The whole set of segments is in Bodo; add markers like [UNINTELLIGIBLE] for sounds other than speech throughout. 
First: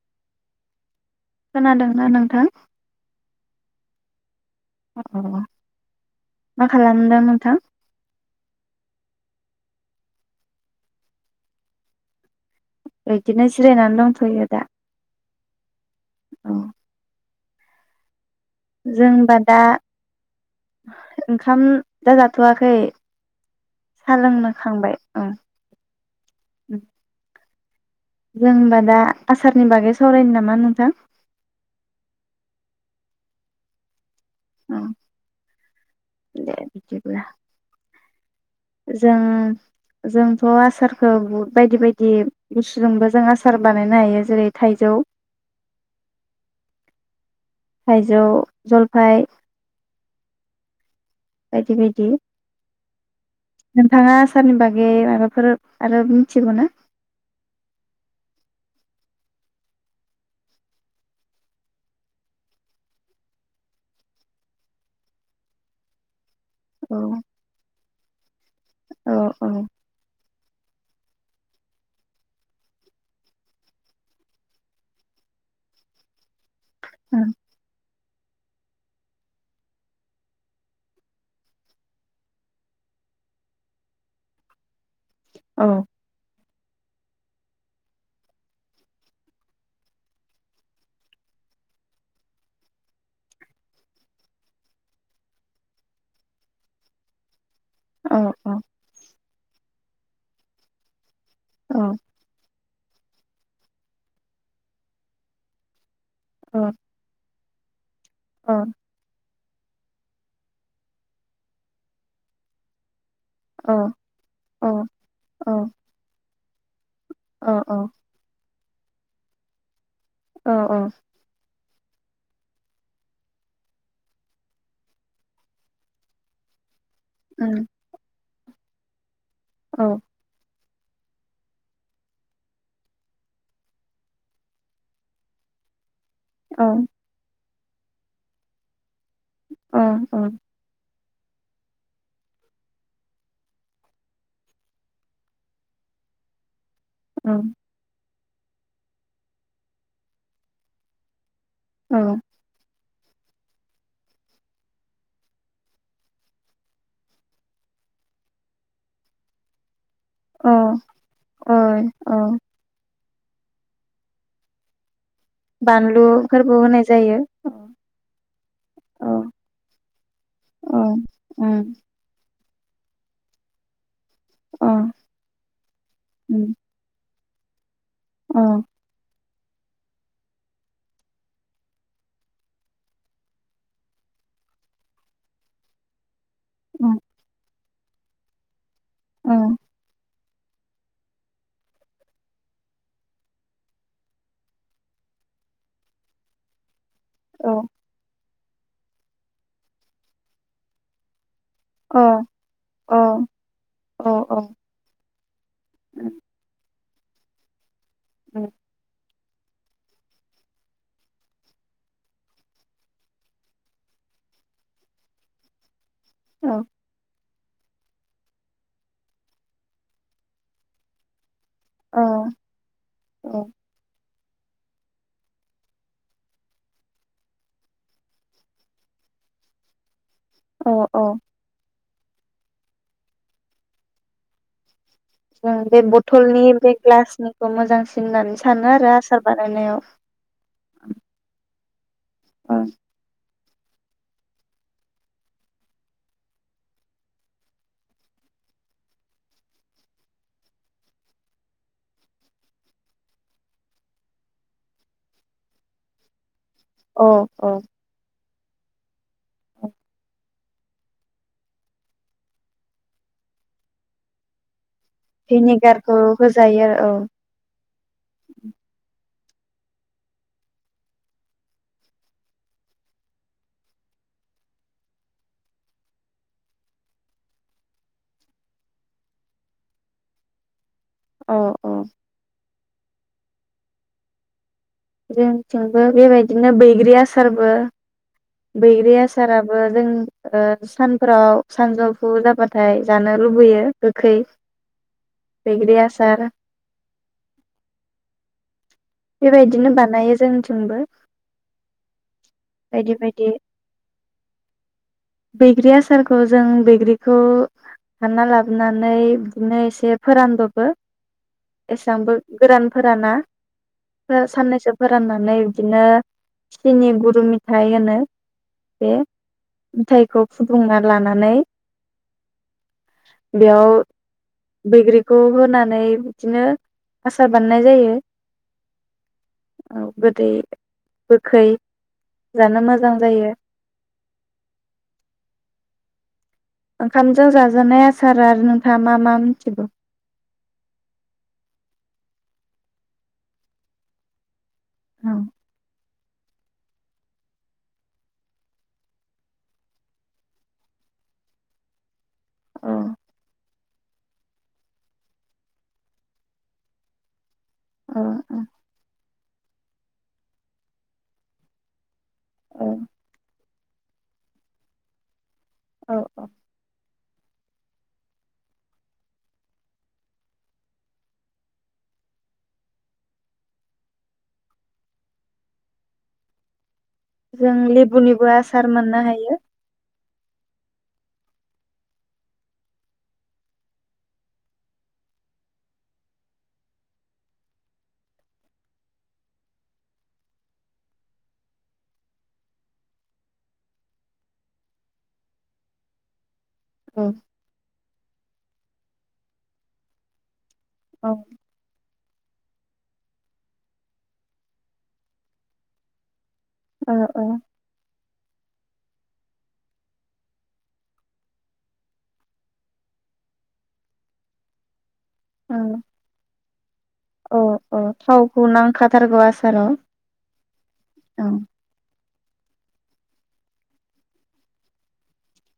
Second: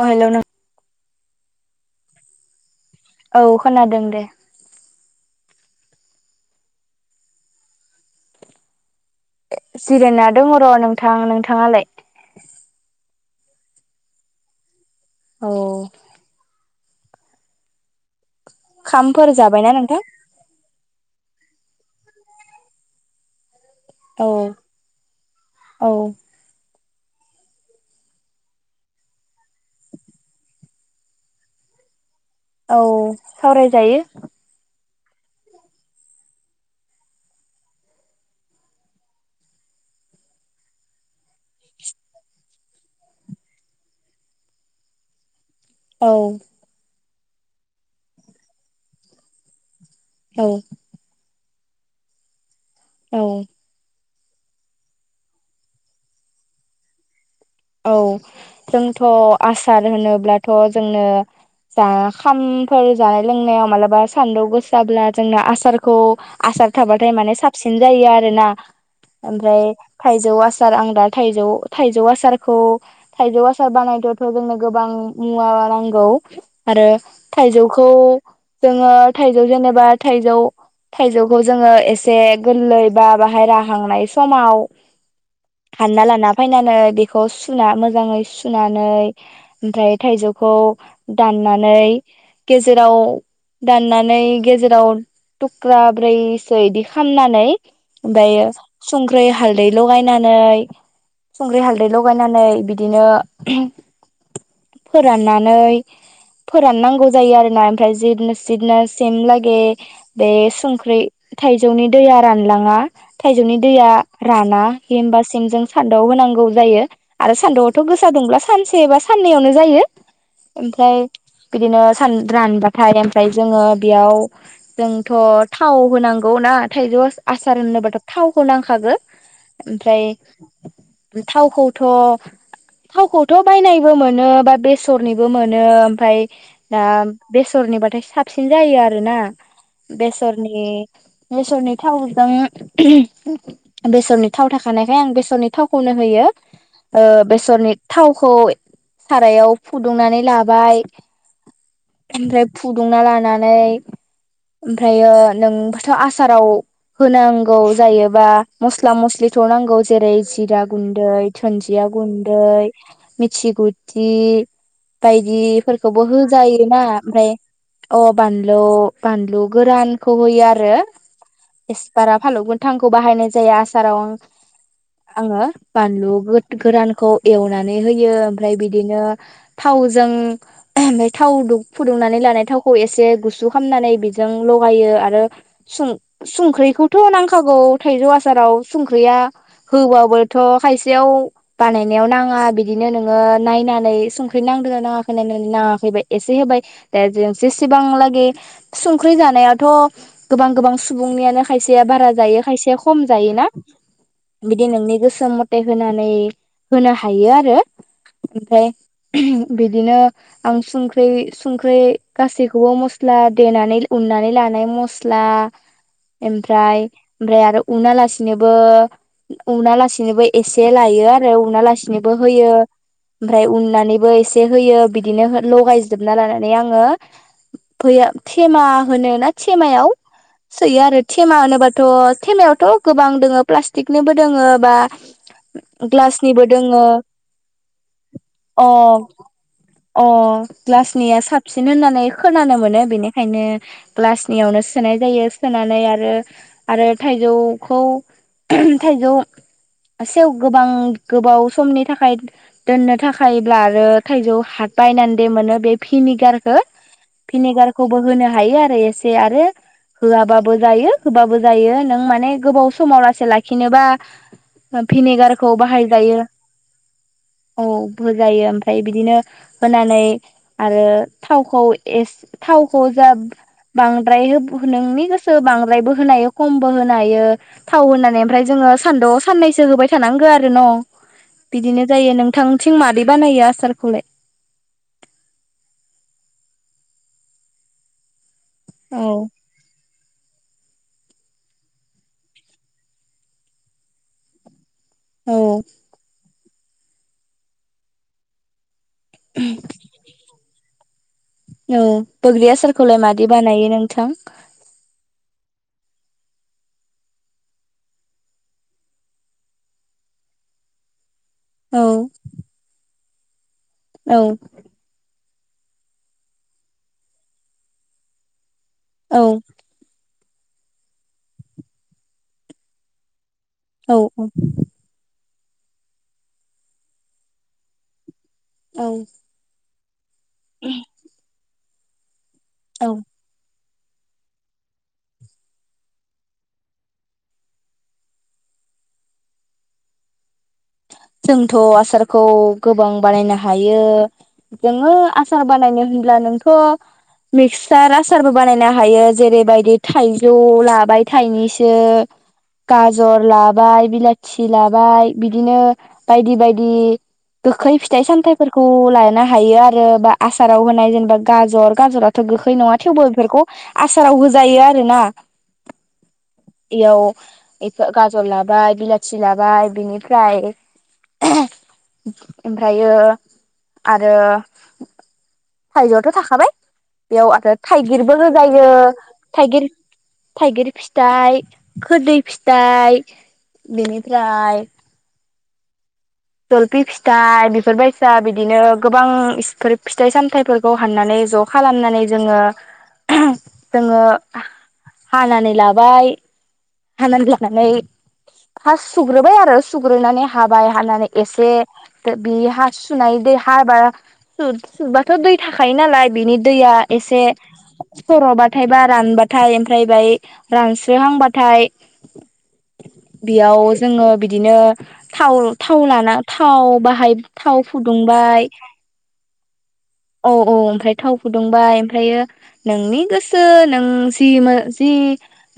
अ हेल नों खोनादोंना नोंथां? औ खोनादों दे। अ मा खालामदों नोंथां? जिरायना दङ र नोंथां नोंथाङालाय? बिब्दिनो जिरायनानै दंथयो दा। औ। औ जों खामफोर होनबा दा जाबायना नोंथां? ओंखाम दा जाथवाखै। साहा औ लोंखांबाय ओं। औ जों होनबा दा आसारनि बागै सावरायनो नामा नोंथां? औ सावरायजायो। अ दे बिदिब्ला जों जोंथ आसारखौ बहुद बायदि बायदि बुसतुजोंबो जों आसार बानायनो हायो जेरै थाइजौ औ। थाइजौ जलफाइ औ। बायदि बायदि। औ। नोंथाङा आसारनि बागै माबाफोर आरो मिथिगौ ना? औ जोंथ आसार होनोब्लाथ जोंनो जा खामफोर जानाय लोंनायाव मालाबा सान्दुं गोसाब्ला जोंना आसारखौ आसार औ थाबाथाय माने साबसिन जायो आरो ना औ ओमफ्राय औ थाइजौ आ [UNINTELLIGIBLE] आं दा थाइजौ थाइजौ आसार खौ थाइजौ आसार बानायनायावथ जोंनो गोबां मुवा नांगौ। आरो थाइजौखौ जोङो थाइजौ जेनेबा थाइजौ थाइजौखौ जोङो एसे गोरलै बा बाहाय राहांनाय समाव औ हानना लाना फैनानै खौ सुना मोजाङै सुनानै ओमफ्राय थाइजौखौ दाननानै गेजेराव दाननानै गेजेराव थुख्रा ब्रैसो इदि खालामनानै ओमफ्राय संख्रै हा हालदै लगायनानै लगायनानै बि दिनो फोराननानै फोराननांगौ जायो आरो [UNINTELLIGIBLE] जेब्ला जेब्लासिम लागि बे बे संख्रि थाइजौनि दैया रानलाङा थायजौनि दैया राना होमबा सिम जों सान्दुंवाव होनांगौ। जायो। आरो सान्दुआथ गोसा दंब्ला सानसे से बा साननैयावनो जायो। ओमफ्राय बिदिनो सान रानबाथाय ओमफ्राय जोङो बेयाव जोंथ थाव होनांगौ ना थायजौ आसार होननो बाथ थाव खौ नांखागो ओमफ्राय थावखौथ' थावखौथ' बायनायबो मोनो बा बेसरनिबो मोनो। फाय दा बेसरनिबाथाय साबसिन जायो आरोना बेसरनि बेसरनि थावजों बेसरनि थाव थाखानायखाइ आं बेसरनि थाव खनो होयो। ओ बेसरनि थाव खौ सारायाव फुदुंनानै लाबाय ओमफ्राय फु दुंना लानानै ओमफ्राय नोंबाथ' आसाराव होनांगौ जायोबा मस्ला मस्लि थनांगौ जेरै जिरा गुन्दै, थुुनजिया गुन्दै मिथि गुथि बायदिफोरखौबो बानलु फोरबो होजायोना होनाय जायो ओमफ्राय औ अ बानलु बानलु औ गोरानखौ होयो आरो उम एस्रा फालौ गो थांखौ बाहायनाय जायो आसाराव ओं अ आङो बानलु उम गो-गोरान खौ एवना नै होयो अ ओमफ्राय बिदिनो थावजों थाव फुदुंनानै लानाय थावखौ एसे गुसु खालामामनानै बेजों लगायो आरो सुं सुंख्रैखौथ उम नांखागौ थाइजौ आसासाराव। संख्रिया अ औ होबाबो थ खायसेयाव बानायनायाव नाङा बिदिनो नोङो नायनानै संख्रि नांदोना नाङाखै नायनानै नाङाखैबा एसे होबाय दा जों जेसेबां लागि संख्रि जानायाथ गोबां गोबां सुबुंनियानो खायसेया अ औ बारा जायो खायसेया खम उम जायोना? उम बिदि नोंनि गोसो मथे हैनानै होनो हायो आरो औ ओमफ्राय बिदिनो आं सुंख्रै सुंख्रे गासैखौबो मस्ला देनानै उननानै लानाय मस्ला औ ओमफ्राय ओमफ्राय आरो उना लासिनोबो उना लासि नोबो एसे लायो ओमफ्राय उना लासिनोबो होयो ओमफ्राय उननानैबो एसे एसे होयो बिदिनो लगायजोबना लानानै आङो फै थेमा होनो ना थेमायाव सोयो औ आरो औ थेमा होनोबा थ थेमायावथ गोबां दोङो प्लास्टिकनोबो दोङ बा जों बे ग्लासनिबो बथलनि बे दोङो ग्लासनिखौ मोजांसिन होननानै अ सानो आरो आसार अ बानायनायाव। ग्लासनिया [UNINTELLIGIBLE] खोनानो औ मोनो बेनिखायनो ग्लासनियावनो सोनाय जायो सोनानै आरो आरो थाइजौखौ थाइजौ सेव गोबां गोबाव समनि थाखाय दोननो थाखायब्ला आरो थाइजौ हा बायनानै दे मोनो बे भिनिगार हो औ भिनिगारखौबो होनो हा हायो आरो एसे आरो औ होआबाबो जायो होबाबो जायो नों माने गोबाव समाव लासै लाखिनोबा भिनेगारखौ बाहायजायो होजायो आरो औ होजायो ओमफ्राय बिदिनो होनानै आरो थावखौ एस थावखौ जा बांद्राय नोंनि गोसो बांद्रायबो होनो हायो खमबो होनो हायो थाव होनानै ओमफ्राय जोङो सानदुं साननैसो होबाय थानांगौ आरो न। औ औ बिदिनो जायो नोंथां। थिं मादै बानायो आसारखौलाय? जोंथिंबो बेबायदिनो बैग्रि आसारबो बैग्रि औ आसाराबो जों ओ सानफोराव सानजौफु जाबाथाय जानो लुबैयो गोखै। औ बैग्रि आसार। बेबायदिनो बानायो जोंथिंबो। औ बोग्रि बायदि आसारखौलाय मादि बायदि बानायो नोंथां? खौ जों बैग्रिखौ हानना लाबोनानै बिदिनो एसे फोरानदबो औ एसेबांबो गोरान फोराना। फुरा औ साननैसो फोराननानै नै बिदिनो सिनि गुरु मेथाइ होनो बे औ मेथाइखौ फुदुंना लानानै। बेयाव औ बैग्रिखौ होननानै बिदिनो आसार बानायनाय जायो। औ। औ। गोदै गोखै। जानो औ मोजां जायो। ओंखामजों जाजानाय आसार आरो नोंथाङा मा मा मिथिगौ? जोंथ' आसारखौ गोबां बानायनो हायो जोङो औ आसार बानायनो होन अब्ला नोंथ' मिक्ससार आसारबो बानायनो हायो जेरैबायदि थाइजौ लाबाय थाइनैसो औ गाजर लाबाय बिलाथि थि लाबाय बिदिनो बायदि बायदि गोखै औ फिथाइ सामथाइफोरखौ लानो हायो आरो रो बा आसाराव होनाय जेनेबा गाजर गाजरा थ' गोखै नङा थेवबो बेफोरखौ आसाराव होजायो आरो ना औ औ इयाव इखो गाजर लाबाय बिलाथि लाबाय बेनिफ्राय ओमफ्रायो आरो थाइजौआथ' थाखाबाय। बेयाव आरो जों थाइगिरबो लेबुनिबो आसार होजायो मोननो हायो थाइगिर थाइगिर फिथाइ खोरदै फिथाइ बेनिफ्राय जलफि फिथाइ बेफोरबायसा बिदिनो गोबां इसफोर फिथाइ सामथायाइफोरखौ हाननानै ज' खालामनानै जोङो जोङो हानानै लाबाय। औ हानानै लानानै फास सुग्रोबाय आरो सग्रोनानानै हाबाय हानानै औ एसे बे हा सुनाय दै हाबा सु-सुबाथ' दै थाखायो नालाय बिनि दैया एसे सर'बा ओमफायबा रानबाथाय ओमफ्राय बाय रानस्रोहांबा थाय बेयाव जोङो बिदिनो थाव औ थाव लाना थाव बाहाय औ थाव औ थावखौ फुदुंबाय नांखाथारगौ आसाराव औ औ ओमफ्राय थाव फुदुंबाय ओमफ्रायो नोंनि गोसो नों जि मो जि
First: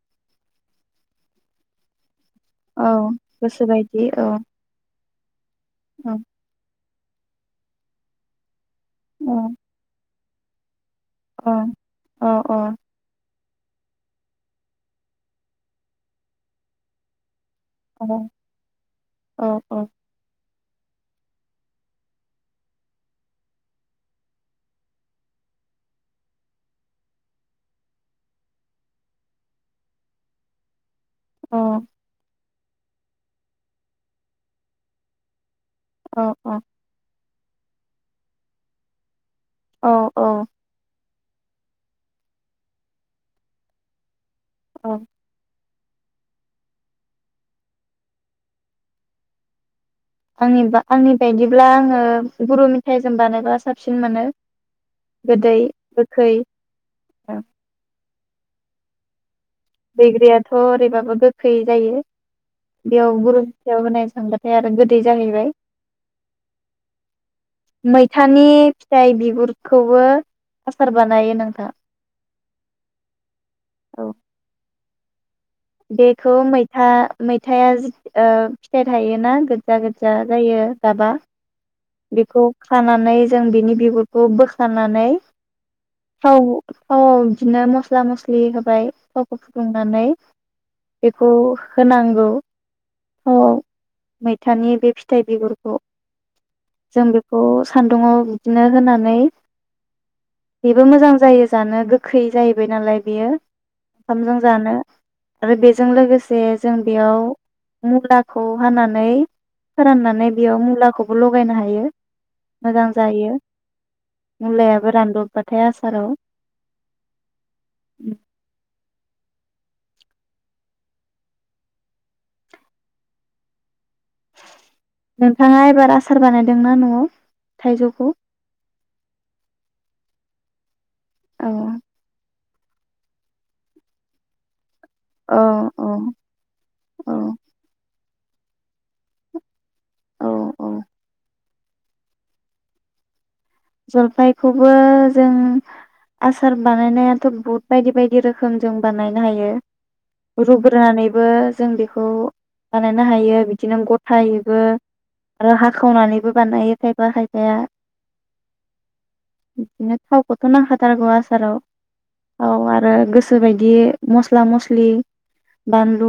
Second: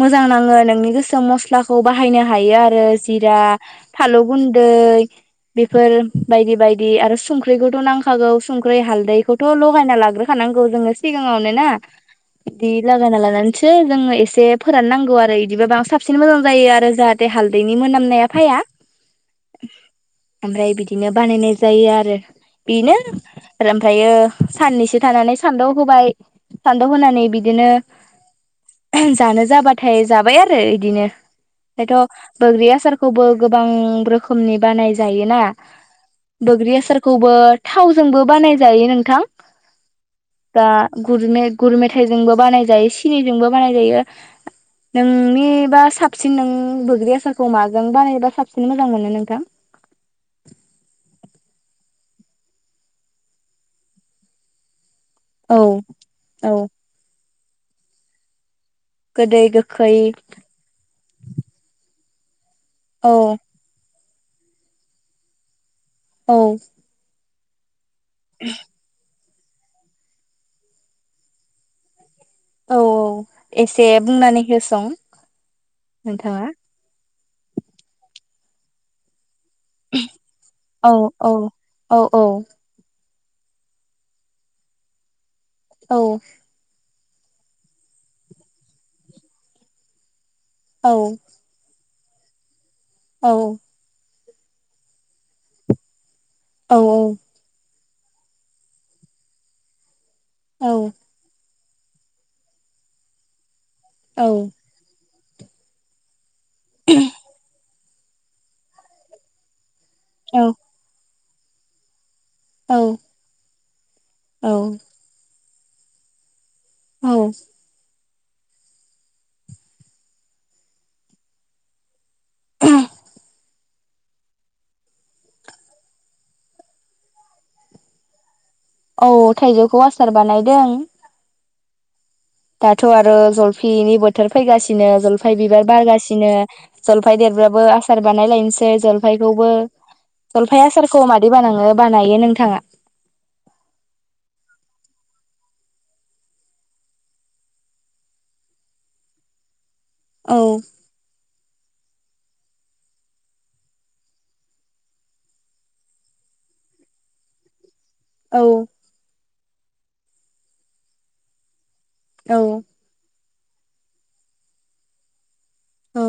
मोजां नाङो नों नोंनि गोसो मस्लाखौ बाहायानो हायो आरो औ जिरा गोसोबायदि फालौ औ गुन्दै बेफोर औ बायदि बाय दि आरो सुंख्रिखौथ' नांखागौ सुंख ख्रै औ हालदैखौथ' लगायना लाग्रो थानांगौ जोङो सिगाङावनो औ ना औ औ इदि लागायना लानानै सो जोङो एसे फोरान नांगौ आरो इदिबा बां साबसिन मोजां जायो आरो जाहाथे हाल दैनि औ मोनामनाया फाया। औ औ ओमफ्राय बिदिनो बानायनाय जायो आरो बेनो ओमफायो साननैसो थानानै सान्दाव होबाय सान्दाव होनानै बिदिनो जानो जाबाथाय जाबाय आरो इदिनो। बेथ औ बोग्रि आसारखौबो गोबां रोखोमनि बानाय जायोना? बोग्रि आसारखौबो थावजोंबो बानाय जायो नोंथां। औ औ गुर मे गुर मेथाइजोंबो बानाय जायो सिनिजोंबो बानाय जायो। औ नोंनिबा साबसिन नों बोग्रि आसारखौ माजों बानायबा साबसिन मोजां मोनो नोंथां? आंनिबा आंनि बायदिब्ला आङो गुरु मेथाइजों बानायबा साबसिन मोनो। औ गोदै गोखै औ गोदै गो बैग्रियाथ ओरैबाबो गोखै जायो। औ बेयाव गुरू मेथायाव होनो थांबाथाय आरो गोदै जाहैबाय। औ मैथानि फिथाइ बिगुद खौबो आसार बानायो नोंथा। औ औ एसे बुंनानै होसं। बेखौ नोंथाङा मैथा मैथाया फिथाइ थायोना? गोदजा गोदजा जायो औ गाबा। औ औ औ बेखौ खाना नै जों बिनि बिगुरखौ बोखानानै औ थावआव बिदिनो मस्ला मस्लि होबाय थावखौ फुदुंनानै औ बेखौ होनांगौ। औ थावआव मैथानि बे फिथाइ बिगुरखौ औ जों बेखौ सान्दुङाव बिदिनो होनानै बेबो मोजां जायो। जानो गोखै जाहैबाय नालाय बेयो। औ ओंखामजों जानो। आरो बेजों लोगोसे जे जों बेयाव मुलाखौ हानानै फोराननानै बेयाव मुलाखौ लगायनो हायो। औ मोजां जायो औ मुलायाबो रानदब ओमफ्राय आसाराव औ। उ नोंथाङा एबार आसार बानायदोंना नआव थाइजौखौ? औ थाइजौखौ आसार बानायदों। औ। दाथ आरो जलफिनि बोथोर फैगासिनो नो जलफाय औ बिबार औ बारगासिनो औ जलफाय देरबाबो आसार बानायलायनोसै जलफायखौबो औ जलफाय औ आसारखौ मादि बानाङो बानायो नोंथाङा? जलफायखौबो जों आसार बानायनायाथ बहुत बायदि बायदि रोखोम जों बानायनो हायो। औ रुग्रोनानैबो जों बे खौ बानायनो हायो बिदिनो गथायैबो आरो हाखावनानैबो बानायो खायफा खायफाया। औ। बिदिनो थावखौथ नांखाथारगौ आसाराव। औ आरो गोस गोसोबायदि मस्ला मस्लि औ बानलु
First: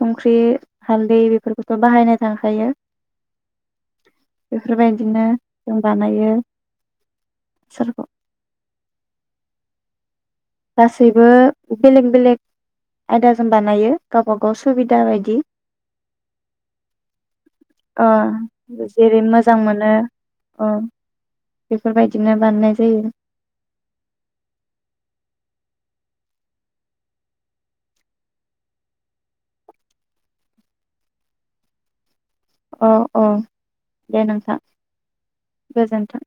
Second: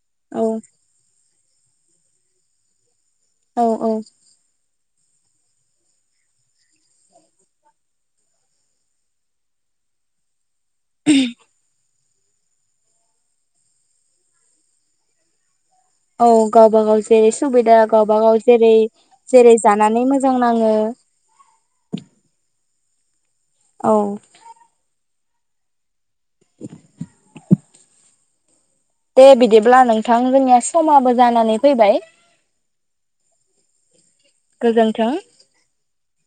संख्रि औ हालदै बेफोर बेथ बाहायनाय थाखायो। औ औ। बिदिनो जों बानायो। सोरख गासैबो बेलेगनि बेलेग आयदाजों बानायो गावबा गाव सुबिदा बायदि औ गावबा गाव जेरै सुबिदा अ गावबा गाव जेरै जेरै मोजां मोनो जानानै मोजां अ नाङो उम। औ। [INAUDIBLE] दे बिदिब्ला नोंथां जोंनिया समाबो जानानै फैबाय अ अ। दे नोंथां गोजोन्थों। गोजोन्थों।